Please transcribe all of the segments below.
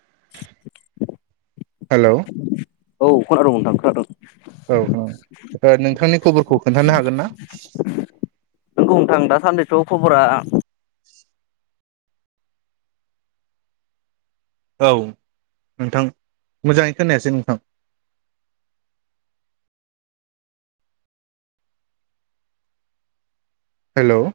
[unintelligible] हेल' औ खोनादं नथां खोनादोंं। औ [unintelligible] नोंथांनि खबरखौ खोन्थानो हागोन ना? नंगौ नथां दा सान्नैसोआव खबरा औ नोंथां मोजाङै खोनायासै नोंथां हेल'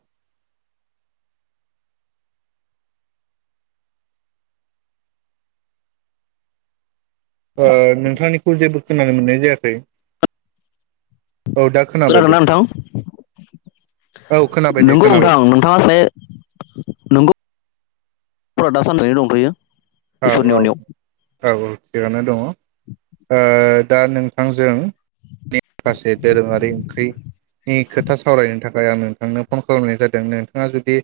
ओ नोंथांनिखौ जेबो खोनानो मोननाय जायाखै । खोनोनादोंना नोंथां? औ खोनाबाय दे नंगौ खोनाबाय नोंथां नोंथाङा से नोंगौ फ्रा दा सान्नानै दंफैयो औ इसोरनि औ उनाव औ औ थिगानो दङ दा नोंथांजों माखासे दोरोङारि ओंख्रिनि खोथा सावरायनो थाखाय फ्राय आं नोंथांनो फन खालामनाय जादों नोंथाङा जुदि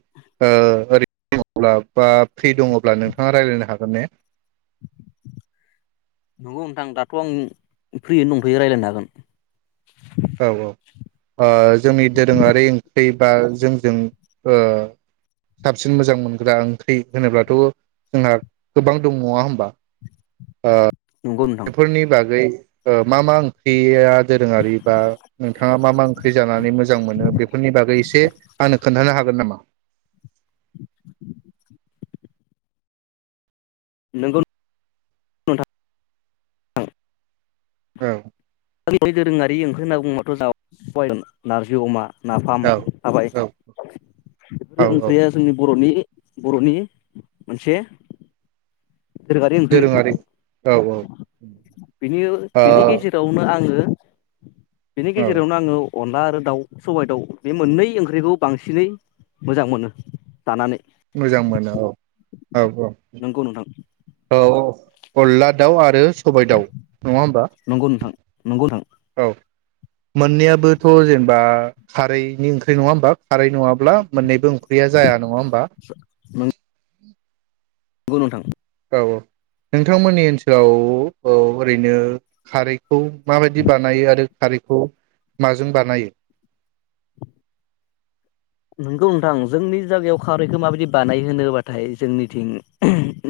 ओरै दङब्ला बा फ्रि दङब्ला नोंथाङा रायज्लायनो हागोन [unintelligible] नंगौ नोंथां दाथ आं फ्रिय दंफ्राय रायज्लायनो हागोन औ औ जोंनि दोरोङारि ओंख्रि बा जोंजों साबसिन मोजां मोनग्रा ओंख्रि होनोब्लाथ जोंहा गोबां दं नङा होमबा नंगौ नोंथां बेफोरनि बागै मा मा ओंख्रिया दोरोंङारि नोंथाङा मा मा ओंख्रि जानानै मोजां मोनो बेफोरनि बागै एसे आंनो खोन्थानो हागोन नामा नोंगौ नोंथां औ दोरोङारि ओंख्रि होनना बुङाथ [unintelligible] नारजि अमा नाफाम औ हाबाय औ औ बेफोर औ ओंख्रिया जोंनि बरनि बर'नि मोनसे दोरोङारि औ ओ ओंख्रिनि बेनि औ गेजेरावनो आङो बिनि गेजेरावनो आङो अनला आरो दाउ सबाइ दाउ बे मोननै ओंख्रिखौ बांसिनै मोजां मोनो जानानै मोजां मोनो औ औ नंगौ नोंथां औ औ अनला दाउ आरो सबाय दाउ नङा होमबा नंगौ नोंथां नंगौ नोंथां औ मोननैयाबोथ जेनेबा खारैनि ओंख्रि नङा होमबा खारै नङाब्ला मोननैबो ओं फुख्रिया जाया नङा होमबा नंगौ नोंथां। औ नोंथांमोननि ओनसोलाव औ ओरैनो खार खौ माबायदि बानायो आरो खार खौ माजों बानायो नोंगौ नोंथां जोंनि जायगायाव खारैखौ माबायदि बानाय होनोबाथाय जोंनिथिं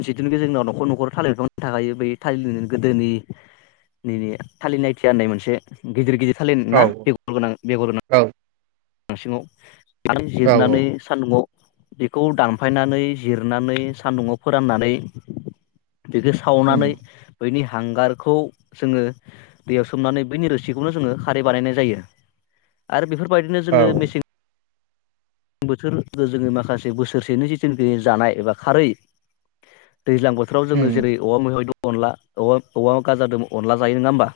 जिथुनिखि जोंनाव नखर नखर थालिर बिफां थाखायो ब थ गोदोनिनि थालिर नायथिया होननाय मोनसे गिदिर गिदिर सलिन औ ना बेगर गोनां बेगर गोनां औ नांसिङाव आरो औ जिरनानै सान्दुंआव बेखौ दानफायनानै जिरनानै सान्दुंङाव फोराननानै बेजो उम सावनानै बैनि हांगारखौ जोङो दैयाव सोमनानै बैनि रोसिखौनो जोङो खारै बानायनाय जायो आरो बेफोरबाय औ जोङो मेसें बोथोर जो-जोङो माखासे बोसोरसेनि जिथुनिखि जानाय एबा खारै दैज्लां बोथोराव जो उम जेरै औवा मैहाय दं अनला औवा औवा गाजादों अनला जायो नोङा होमबा?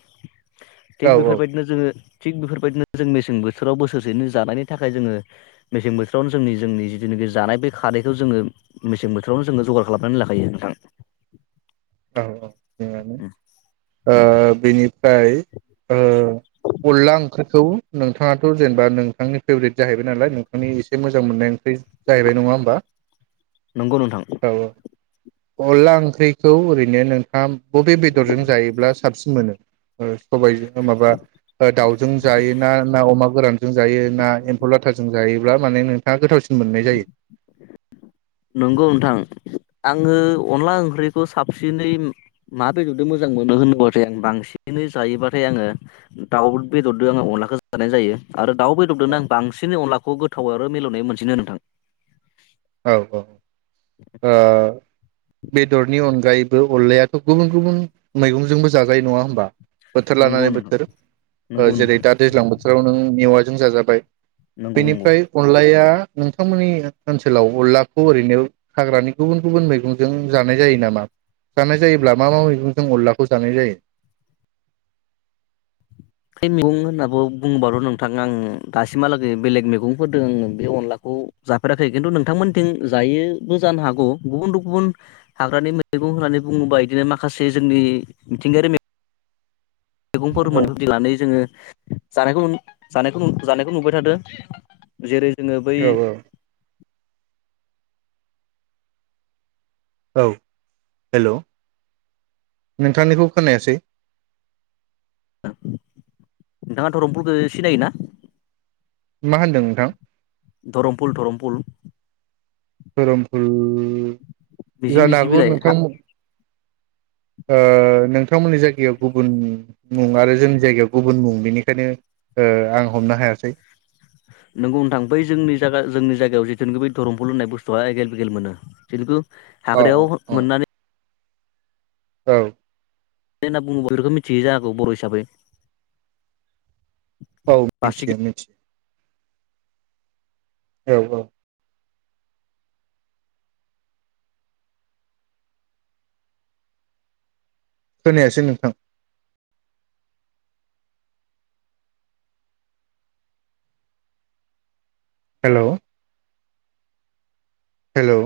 थिग औ बेफोरबायदिनो जोङो थिग बेफोरबायदिनो जों मेसें बोथोराव बोसोरसेनो जानायनि थाखाय जोङो मेसें बोथोरावनो जोंनि जोंनि जिथुनोखि जानाय बे खारैखौ जोङो मेसें बोथोरावनो जोङो जगार खालामनानै लाखायो नोंथां। औ औ [unintelligible] ओब बेनिफ्राय ओ अनला ओंख्रिखौ नोंथाङाथ' जेनेबा नोंथांनि फेभरेट जाहैबाय नालाय नोंथांनि एसे मोजां मोननाय ओं ख्रि जाहैबाय नङा होमबा नंगौ नोंथां औ औ। अल्ला ओंख्रि खौ ओरैनो नोंथाङा बबे बेदरजों जायोब्ला साबसिन मोनो? ओ सबाइजों ओ माबा ओ दाउजों जायोना ना अमा गोरान जों जायोना एम्फौ लाथाजों जायोब्ला माने नोंथाङा गोथावसिन मोननाय जायो? नंगौ नोंथां आङो अनला ओंख्रिखौ साबसिनै मा बेदरजों मोजां मोनो होनोबाथाय आं बांसिनै जायोबाथाय आङो दाउ बेदरजों आङो अनलाखौ जानाय जायो आरो दाउ बेदरदोनो औ आं बांसिन अनलाखौ खौ गोथाव आरो मिलौनाय मोनसिनो नोंथां। औ औ ओ बेदरनि अनगायैबो अल्लायाथ' गुबुन गुबुन मैगंजोंबो जाजायो नङा होमबा? बोथोर नंगौ लानानै नोंथां बोथोर नंगौ जेरै नोंथां दा दैज्लां बोथोराव नों मेवाइ जों जाजाबाय नंगौ नंगौ बेनिफ्राय अनलाया नोंथांमोननि ओनसो सोलाव अनलाखौ ओरैनो हाग्रानि गुबुन गुबुन मैगंजों जानाय जायो नामा जानाय जायोब्ला मा मा मैगंजों अनलाखौ जानाय जायो? [unintelligible] मैगं होन्नाबो बुङोबाथ' नोंथां आं दासिमहालागै बेलेग मैगंफोरदों बे अनलाखौ जाफेराखै खिन्थु नोंथांमोनथिं जायोबो जानो हागौ गुबुन गुबुन हाग्रानि मैगं होननानै बुङोबा इदिनो माखासे जोंनि मिथिंगायारि मेग मैगंफोर औ मोनो। होननानै जोङो जानायखौ नु जानायखौ नु जानायखौ नुबाय थादों जेरै जोङो बै औ औ हेल' नोंथांनिखौ खोनायासै। नोंथाङा धरमफुलखौ सिनायोना? मा होनदों नोंथां धरमफुल धरमफुल। धोरोमफुल मिजि जानो मिजि हागौ बिलाइ नोंथां ओ नोंथांमोननि जायगायाव गुबुन मुं आरो जोंनि जायगायाव गुबुन मुं बेनिखायनो ओ आं हमनो हायासै नोंगौ नोंथां बै जोंनि जा जोंनि जायगायाव जिथुखि बे धरमफोर ल होननाय बुस्थुवआ एगेल बेगेल मोनो जितुखु अ हाग्रायाव अ मोननानै औ [unintelligible] होनना बुङोब्ला बेफोरखौ मिथि जाखौ बर' हिसाबै औ बासिगि मिथियो मिथियो औ औ खोनायासै नोंथां हेल' हेल'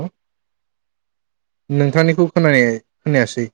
नोंथांनिखौ खोनाया खोनायासै